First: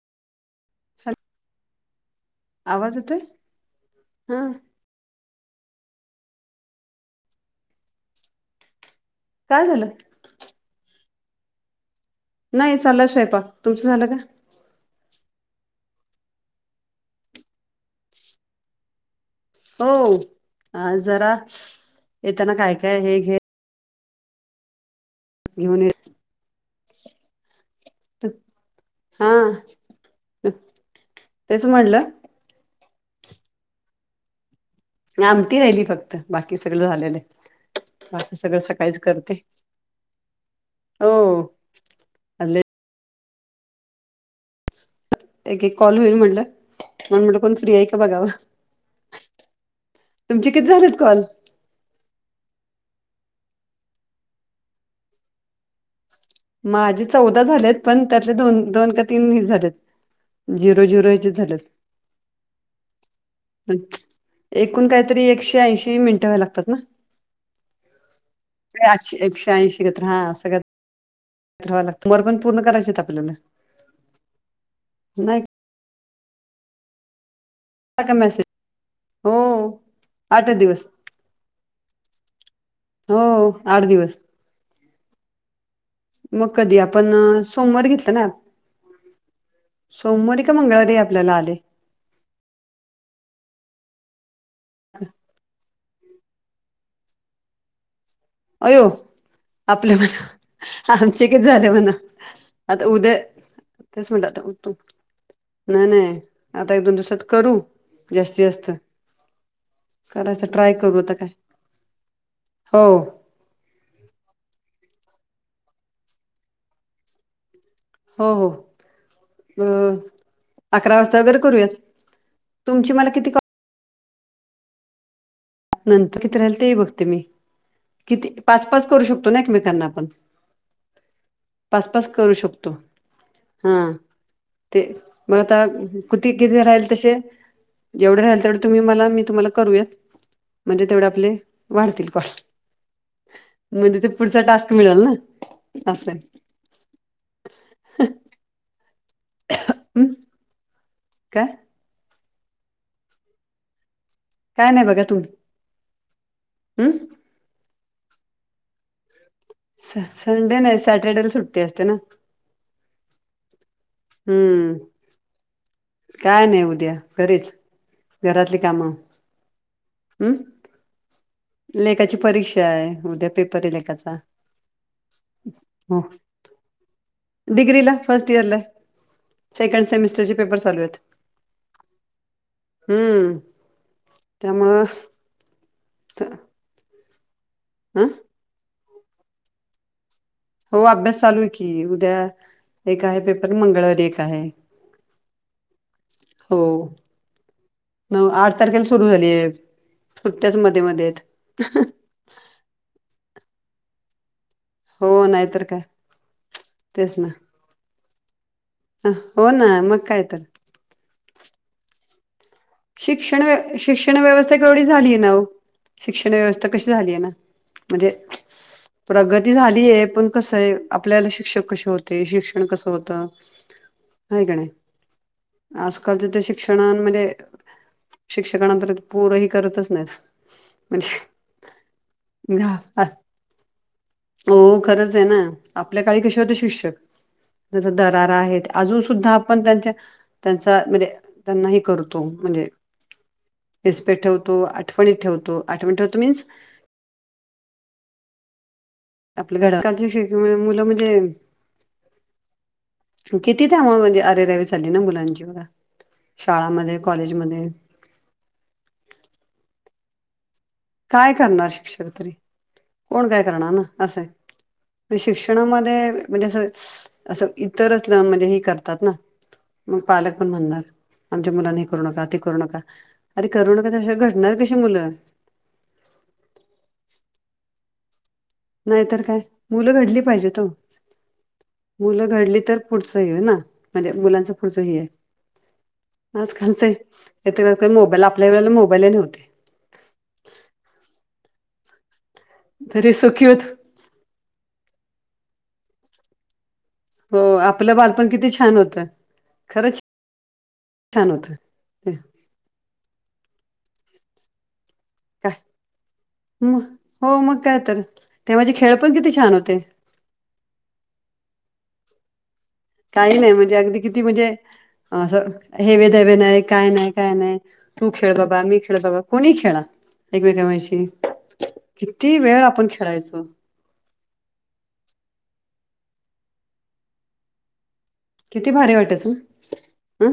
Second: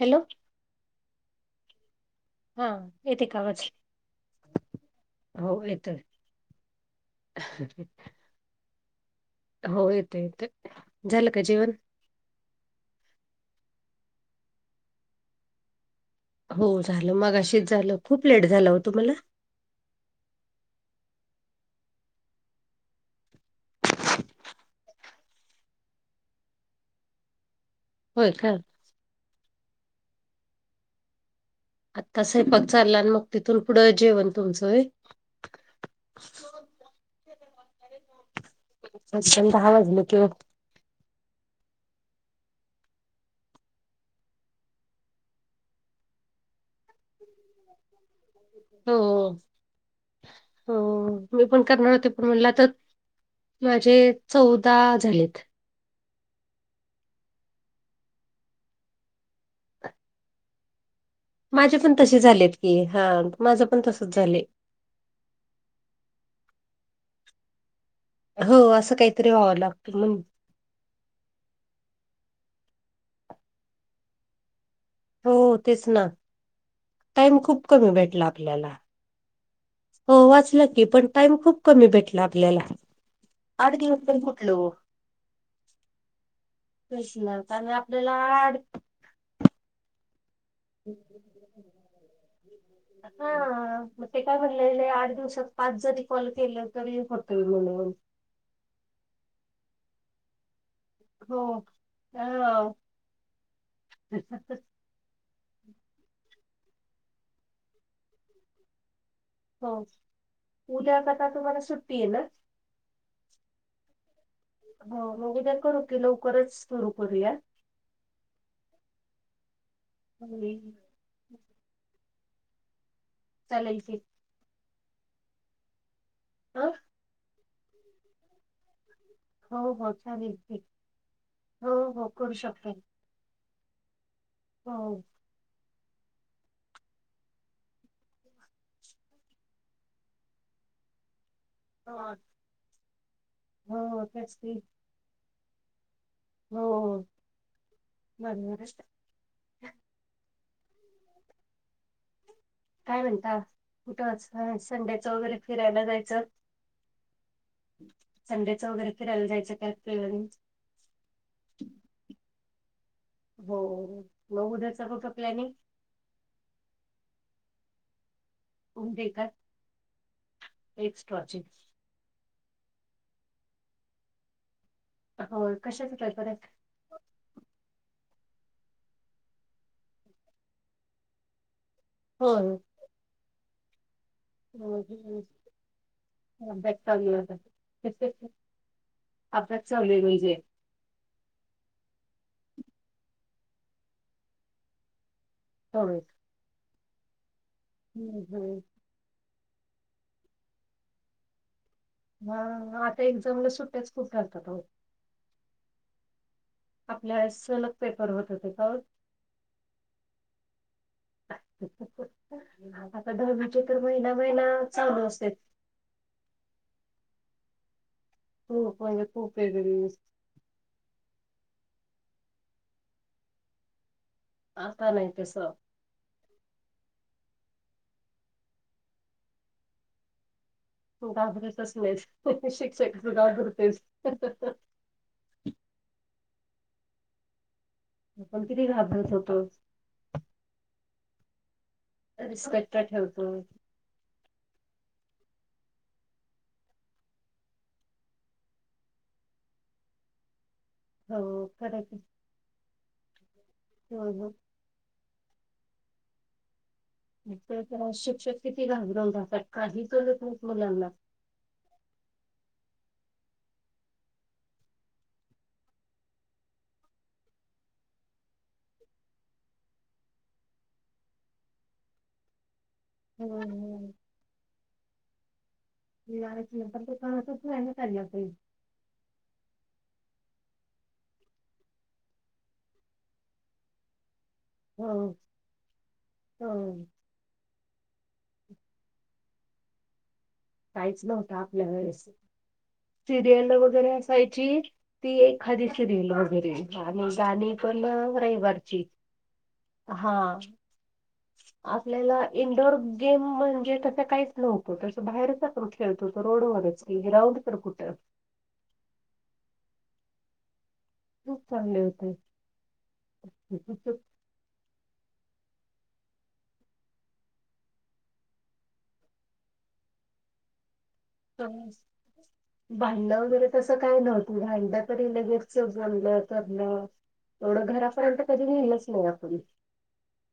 Hello. ह. हा ये ते कावच हा हो येत. काय हो झालं येत येत झालं का जीवन नाही चाला शिवायपा तुमचं झालं का? हो झालं मग अशीच झालं खूप लेट झालं होतु मला हो जरा येताना काय काय हे घ येहन होय का? हा. तेच म्हणलं आत्ता साहेपत चालला आणि मग तिथून पुढं जेवण तुमचं? आमती राहिली फक्त बाकी सगळ झालेलं. ह सगळ. म शषमता हवाज नकिव हो. आदल्या एक एक कॉल होईल म्हटलं म्हण म्हटलं कोण फ्री आहे का बघावा. हो किती हो झालेत कॉल म पण करणार होते पण म्हण तर माझे चौदा झालेत. माझे चौदा झालेत पण त्यातले दोन दोन का तीन झालेत झिरो झिरो झालेत माझे पण तसे झालेत की हा माझं पण तसच झालं. एकूण काहीतरी एकशे ऐंशी मिनटं व्या लागतात ना. हो असं एकशे काहीतरी एकशे व्हावं लागतं म्हण. वा लाग तमर पण पूर्ण करायचे आपल्याला हो नाही तेच ना टाइम खूप कमी आला का भेटला मेसेज आपल्याला हो हो आठ वाचलं दिवस की पण टाइम खूप कमी भेटला आपल्याला हो आठ दिव हॅलो मग कधी आपण कस ना कार सोमवारी आपल्याला घेतलं ना आड. सोमवारी क मंगळवारी आपल्याला आले. हा मतेे काय बलेले आर् दिवस. पाच जरी कॉल केलं तरी करत म्हणून अयो आपल्या म आमचे हो एकच झालं म्हणा हा आता उद्या तेच म्हटत. नाही नाही आता एक दोन दिवसात करू जास्तीत जास्त हो करायच ट्राय करू उद्या आता काय कता तुम्हाला सुट्टी आहे ना. हो. हो मग उद्या करू की लवकरच सुरू करूया. हो हो अ. हो. अ क. चाल क नंतर किती राहिल अ तेही बघते मी किती पाच पाच करू शक. हो एकमेकांना हो आपण चालेल की हो पासपस हो करू शकतो. शकता हा हो ते मग आता कुती किे राहील तसे जेवढे राहील तेवढ तुम्ही मला मी तुम्हाला करूयात. म्हणजे तेवढे आपले वाढतील हो का? मध् हो ते तेच पुढचा की टास्क मिळेल ना? असंय. हो. [unintelligible] [unintelligible] का? काय म्हणता? कुठं असता? काय नाही बघा संडेचं तुम्ही वगैरे फिरायला जायचं? [unintelligible] संडेचं वगैरे फिरायला जायचं? काय स प्लॅनिंग संडे नाही, सॅटरडेला सुट्टी असते ना. हो, मग हम्म उद्याचा कुठं, प्लॅनिंग? काय नाही उद्या. घरीच. घरातली कामं. उद्या का अं. एक्स्ट्राची. लेकाची परीक्षाय. उद्या पेपरय लेकाचा. हो कशाच पेपरय? डीग्रिला, फर्स्ट इयरला. सेकंड सेमिस्टरचे पेपर चालूयेत. होय. हम्म. त्यामुळं [unintelligible] अभ्यास चालू ह [unintelligible] अभ्यास चालूय, म्हणजे हो, अभ्यास चालूय की. उद्या, एक आहे पेपर. मंगळवारी एक आहे. होय. हो. नव -आठ हम्म. तारखेला सुरू झालीय. सुट्ट्याच, मध्ये- मध्येयत. ह. आता एक्झामला, सुट्ट्याच खूप राहतात, ओ. हो, नाहीतर काय. तेच आपल्या ना वेळेस, सलग पेपर होत होते. [unintelligible] अ [unintelligible] हो, ना. मग काय तर? [unintelligible] आता शिक्षण दहावीचे व्य, तर महिना शिक्षण महिना व्यवस्था केवढी चालू झालीय असते न ओ. शिक्षण व्यवस्था कशी झाली आहे ना? म्हणजे, खूप म्हणजे खूप प्रगती वेगळी झालीय, पण कसंय आपल्याला शिक्षक कसे होते? शिक्षण कसं होतं? आता नाही तसं. आजकालच्या त् शिक्षणांमध्ये शिक्षकानां तर, पोरं ही, करतच नाहीत. म्हणजे घाबरतच नाहीत [unintelligible] शिक्षक घाबरतेच. हो, खरंच आहे ना. आपल्या काळी कसे होते शिक्षक? जस दरारा आपण हे किती ते. अजून घाबरत सुद्धा होतो. आपण त्यांच्या त्यांचा, म्हणजे त्यांना ही करतो. म्हणजे रिस्पेक्ट ठेवतो. रिस्पेक्ट ठेवतो. आठवणी ठेवतो. आठवणी ठेवतो मीन्स आपलं [unintelligible] मुलं मंजे हो, खरंय की. किती त्यामुळे हो म्हणजे, हो अरेरावी चालली ना मुलांची बघा. शाळामध्ये कॉलेजमध्ये [unintelligible] शिक्षक किती घाबरवून राहतात. काही करत नाहीत मुलांना. काय करणार शिक्षक तरी? कोण काय करणार ना, असंय. शिक्षणामध्ये, म्हणजे अस [unintelligible] असं इतर मधे ही करतात ना. मग पालक पण म्हणणार, आमच्या मुलांना हे करू नका, ती करू नका. हो अरे करू [unintelligible] घडणार कशी मुलं? [unintelligible] पण ते कळतच नाही ना त्यांना काही. नाहीतर काय? मुलं घडली पाहिजेत ओ. मुलं घडली तर, पुढचं [unintelligible] ना म्हणजे मुलांच ह हो हो. आजकालचेेत का मोबाईल आपल्या वेळेला मोबाईल नव्हते टयचस टाप लेवलस तरी सुखी सिरियल होत वगैरे असायची ती एखादी सिरियल वगैरे हो गाणी पण आपलं बालपण किती छान रविवारची होतं खरंच हा छान होतं आपल्याला इंडोअर गेम म्हणजे तसं काही नव्हतो तर बाहेरच काय आपण खेळतो तो रोड मग वगरच की हे हो राऊड मग काय तर ते म्हणजे खेळ पण किती छान होते. खूप चांले होते काही नाही म्हणजे अगदी किती म्हणजे अस हेवे दावे नाही काय नाही काय नाही. तू खेळ बाबा मी खेळ बाबा कोणी खेळा एकमेकांशी किती वेळ आपण खेळायचो का भता तरी लगेच जलं एवढ घरा किती तरीलंच भारी नाही वाटायचं आपण ना ह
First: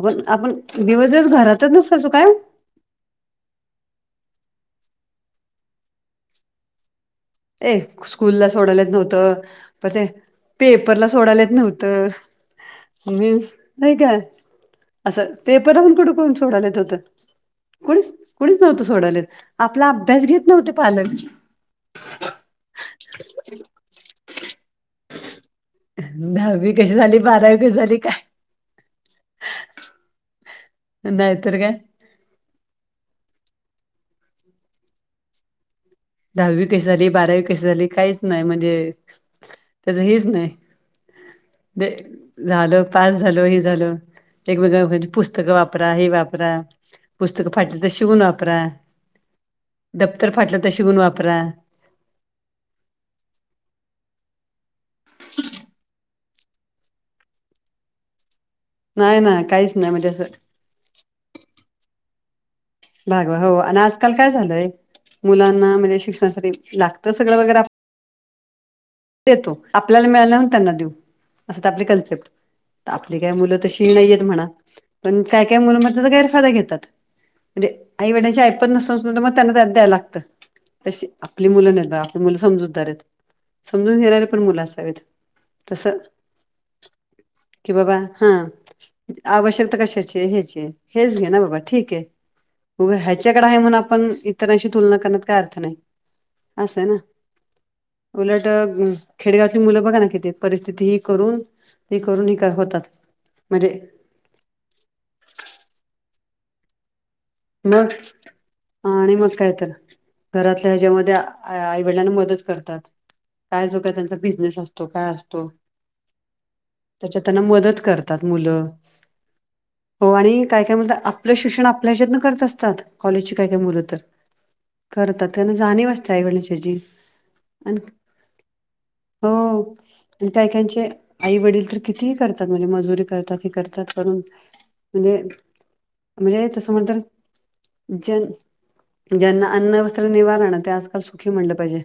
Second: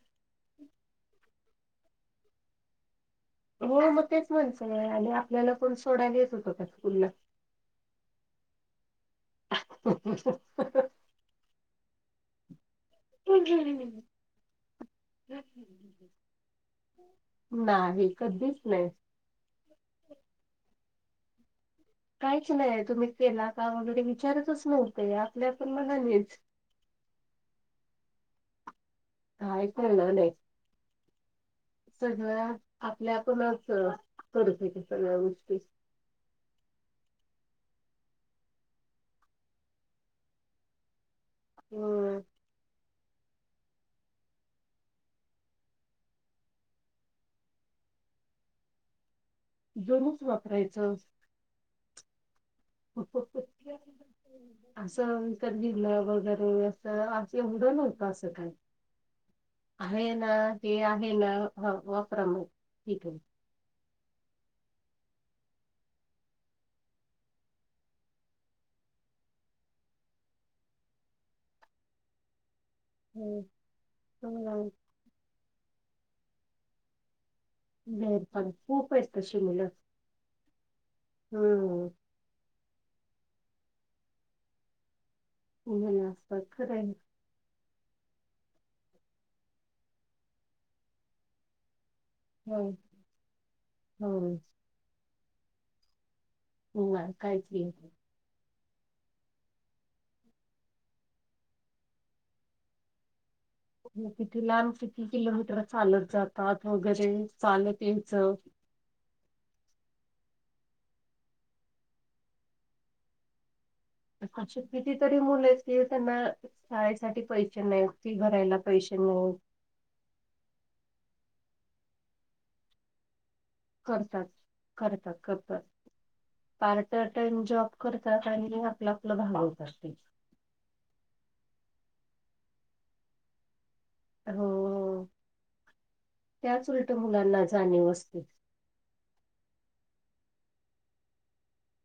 आपण आपण दिवस दिवस घरातच नसत. तो काय! हो मग तेच म्हणच आणि आपल्याला पण सोडायलाच होतं त्याच स्कूलला ए स्कूलला सोडायलाच नव्हतं. ते पेपरला सोडायलाच नव्हतं. मीन्स नाही काय असं पेपरहून कुठे कोण सोडालात होतं. कुणीच नाही कुणीच कधीच नव्हतं नाही. सोडवलेत. आपला अभ्यास घेत नव्हते पालन काहीच नाहीय तुम्ही केला का वगैरे विचारतच नव्हते. आपल्या पण बघानेच दहावी कशी झाली बारावी कशी झाली. काय हा येतलाे नाहीतर काय सगळ्या आपल्या आपणच करत आहेच्या सगळ्या गोष्टी दहावी कशी झाली बारावी कशी झाली काहीच नाही म्हणजे त्याच हच नाही. ब अ [unintelligible] झालं पास झाल हे झालं वेगवेगळं पुस्तकं वापरा हे वापरा पुस्तक फाटली तर शिवून वापरा जमूच दप्तर फाटलं तर वापरायचं शिवून वापरा असं तर ललं वगैरे [inaudible] आम उडं नव्हतं असं काही नाही ना काहीच नाही म्हणजे आहे असं ना ते आहे ना वापरा मग ठीक आहे भागवा हो आणि आजकाल काय झालंय मुलांना म्हणजे शिक्षणासाठी लागतं. सगळं वगैरे देतो आपल्याला मिळालाून त्यांना देऊ असं आपले कन्सेप्ट आपली काय ह मुलं तरशी नाही. येत म्हणा पण काय काय मुलं मग त्याचा तर गैरफायदा घेतात. म्हणजे बाहेर आई-वडिलांची ऐपत पण खूप नसत. आहेत तर मग तशी त्यांना मुलं त्यात द्यायला लागतं. अशी आपली मुलं हम्म नाहीत. आपली मुलं समजूतदार आहेत समजून घेणारी पण मुलं असावीेत असतात खरं आहे. कि बाबा हा आवश्यकता कशाचे ह्याची हेच घे ना बाबा ठीक आहे हो ह्याच्याकडे आहे म्हण आपण हो इतरांशी तुलना करण्यात काय अर्थ नाही. ह काहीच नाही उला खेडगावली मुलं बघा ना कि ते परिस्थिती ही करून ते करून ह होतात. म्हणजे किथे लहान किती किलो मित्र चालत जातात. वगैरे चालत मग याचं आणि मग काय तर घरातल्या ह्याच्यामध्ये आईवडिलांना मदत करतात. कायजो का त्यां अ कितीतरी मुले आहेत. की त्यांना शाळेसाठी त्याच्यात त्यांना पैसे मदत नाही. फी करतात भरायला मुलं. पैसे नाही. हो आणि काय काय म्हणत आपलं शिक्षण आपल्या ह्याच्यातन करत असतात. कॉलेजची काय काय मुलं तर करतात. करतात त्यांना करतात जाणीव असते आईवडिलांची ह्याची पार्ट टाइम जॉब आणि करतात आणि आपला लधान ब हो. होतष्टते [inaudible] आणि काहीकचे आई वडील तर कितीही करतात. म्हणजे मजुरी करतात क करतात करून हो म्हणजे म्हणजे तसं म्हणत जा ज ज्यांना अन्नवस्त्र निवारण ते आजकाल सुखी म्हणलं पाहिजे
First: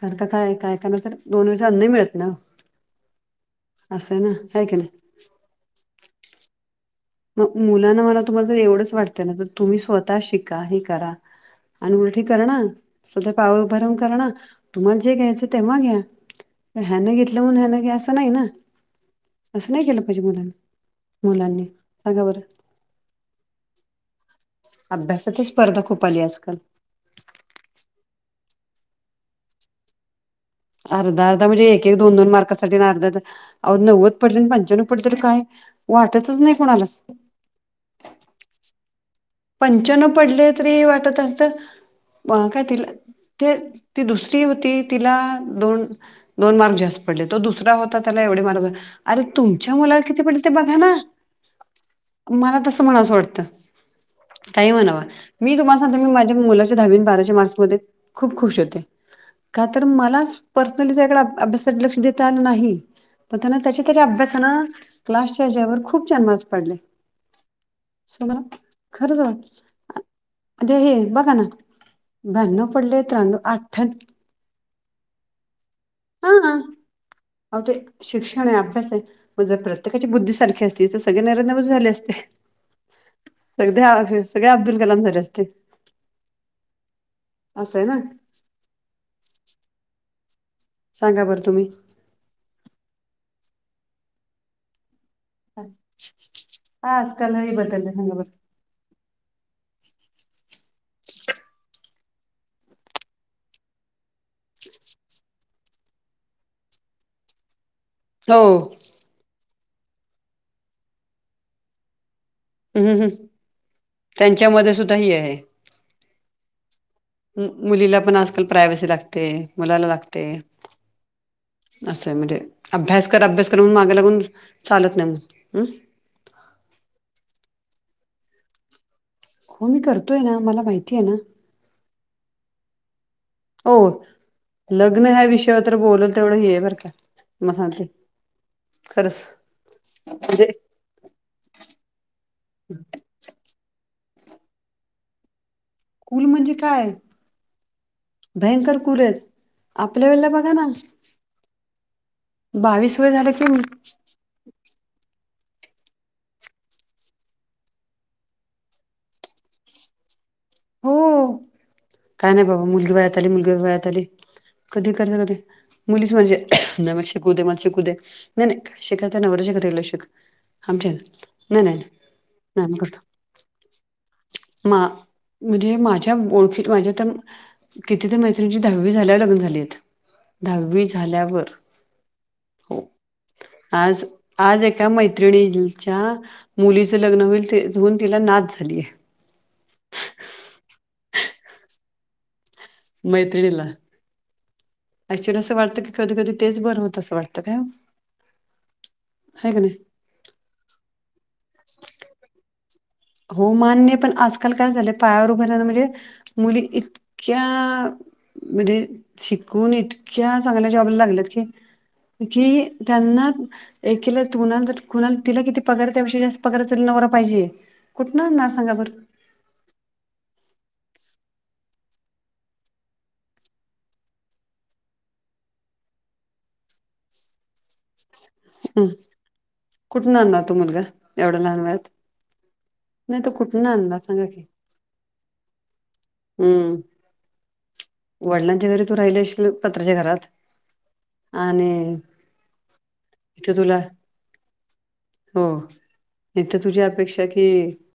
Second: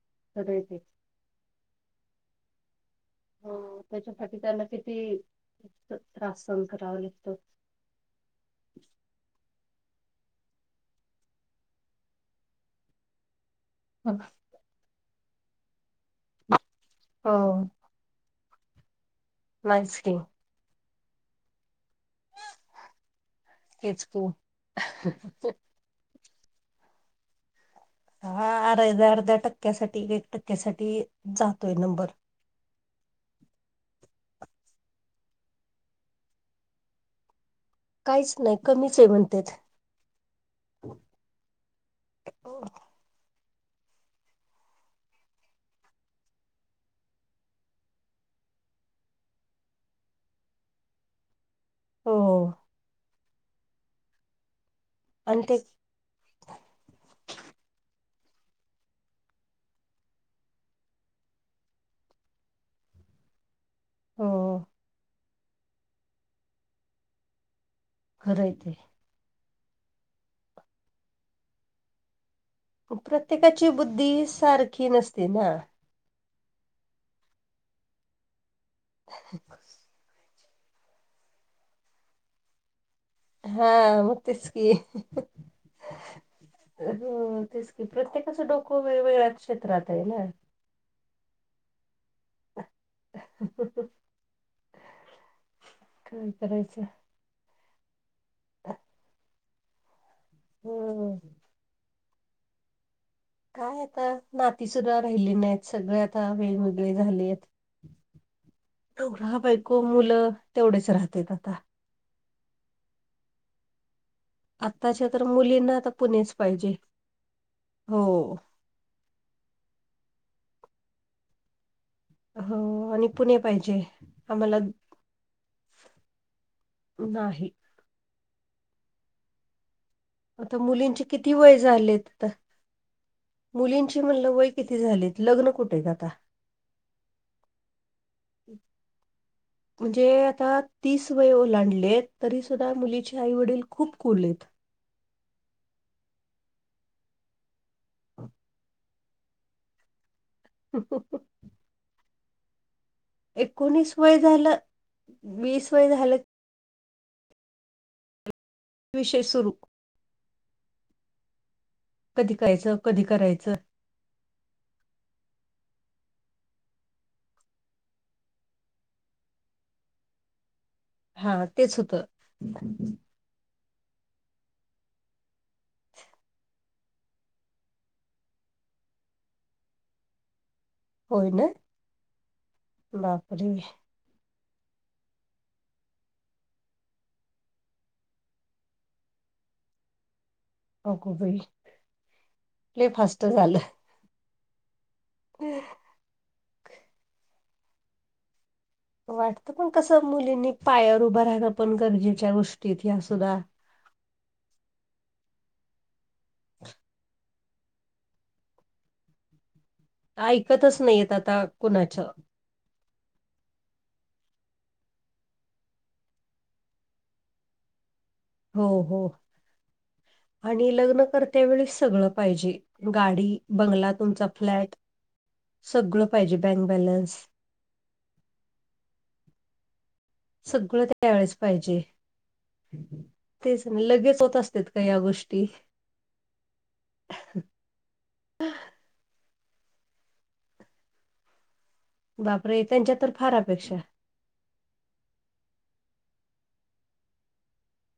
कारण का काय खरंय ते. कायकाना तर दोन वेळेस अन्न मिळत ना हो असं आहे ना त्याच्यासाठी त्यांना हाय की नाही. किती त्रास सन करावं लागत मग मुलांना मला तुम्हाला ज एवढंच वाटत ना तर तुम्ही स्वतः शिका हे करा अन उलठीी करणा स्वध पाव भरून करणार तुम्हाला जे घ्यायचं तेव्हा घ्या ह्यानं हो घेतलं म्हणून ह्यानं घ्या असं नाही ना असं नाही केलं नाहीच की पाहिजे मुलांनी मुलांनी सगा बरं एचपू अभ्यासाात स्पर्धा खूप आली आजकाल हा अर्ध्या अर्ध्या टक्क्यासाठीठी एक टक्क अर्धा अर्ा म्हणजे एक दोन दोन मार्क अर्ध नव्वद पडले आणि पंच्यान्व पडले तर काय वाटतच नाही कोणाला काहीच नाही कमीच आहे म्हणतात पंचन पडले तरी वाटत असत काय तिला ते ती दुसरी होती तिला दोन दोन मार्क जास्त पडले तो दुसरा होता त्याला एवढे मार्क अरे तुमच्या मुलाला किती पडल ते बघा ना हो मला तसं म्हणाचं वाटतं काही म्हणाव आणि ते मी तुम्हाला सांगत मी माझ्या मुलाच्या दहाावीन बाराशे मार्च मध्ये खूप खुश होते का तर मला पर्सनली त्या अभ्या लक्ष देता आ नाही पण त्यां त्या त्याच्या हो अभ्यासान क्लासच्यार्च्यावर खूप जन्मास पडले सो मला खरं आहे ते खरच वाट अे हे बघा ना भ प्रत्येकाची बुद्धी सारखी नसते ना हा ह हो ते शिक्ण आहे अभ्यास आहे म्हझ प्रश काची बुद्धीसारख असती तर सगळे नरेंदामध झाले असते हा सगळे सगळे मतसकीि अब्दुल कलाम झाले अ असते तेच असं की आहे ना प्रत्येकाचं डोकं वेगवेगळ्याच क्षेत्रात आहे ना सांगा बरं तुम्ही [inaudible] ह काय हा आजकाल बतल ह ब ह हम काय आता नाती सुुद्धा राहिली नाहीत सगळे आता वेगवेगळे झाले आहेत हो हा बायको मुलं तेवढेच राहत आता ह ह हं आत्ताच्या तर मुलींना आता पुणेच पाहिजे मुलीला हो पण आजकाल प्रायवसी लागते मुलाला लागते असं आहे म्हणजे हो आणि अभ्यास कर पुणे अभ्यास कर म्हणून पाहिजे माग्या लागून आम्हाला चालत नाहीग हम् नाही हो मी करतोय ना आता मला माहिती मुलींचे आहे ना किती वय झालेत आता हो मुलींची म्हणलं वय किती लग्न झालेत ह्या विषयावर तर कुठे आहेत आता बोलल तेवढं हे बर का महा ते म्हणजे आता तीस वय ओलांडले तरी सुद्धा मुलीचे आई वडील खूप कोुरलेत कुल म्हणजे काय भयंकर कुल आहेत. आपल्या वेळेला बघा ना. बावीस वज झा. एकोणीस वय झालं वीस वय झालं. विषय सुरू हो काय कधी नाही बाबा करायचं मुलगी कधी वयात आली मुलगी करायचं वयात आली कधी करत कधी मुलीच म्हणजे नव शिकू दे मला शिकू दे नाही नाही का शिकता नवर शिकतल शिक. आमच्या हा नाही नाही तेच होतं. नाही करतो मा म्हणजे माझ्या ओळखीत माझ्या तर किती तर मैत्रिची दहावी झाल्या लागून झाली दहावी होय ना झाल्यावर हो बापरे आज आज एका मैत्रिणीच्या मुलीचं लग्न होईल तेून तिला नाच झालीय अ खोबई इले फास्ट मैत्रिणीला झालं ऍक्च्युली असं वाटतं की कधी कधी तेच बरं होतं असं वाटतं का? वाटत नाही पण कस मुलींनी पायावर उभं राहाणं पण गरजेच्या गोष्टीत या हो मान्य पण आजकाल काय झालंय पायावर उभ रा म्हणजे मुली एक अ्ख्या म्हध्येे शिकूनत सांगाल्या ऐकतच जॉबल्याला नाहीयेत लागल्यात आता की कुणाच्या कि त्यांना एकला तुणाला कुणा तिला किती पगार त्याविषयी जास्त पगार त नव पाहिजे. कुठ? हो हो आणि लग्न करत्या वेळीस सगळ पाहिजे. गाडी बंगला तुमचा फ्लॅट सगळं पाहिजे बँक बॅलन्स हम् कुठून आणणार तो मुलगा सगळं त्यावेेळेस एवढा पाहिजे ललात तेच लगेच होत की असत का या गोष्टी हम्म. वडिलांच्या घरी तू राहिल असशील पत्राच्या घरात आणि बापरे त्यांच्या तर फार इथे अपेक्षा तुला हो इथ तुझी अपेक्षा कि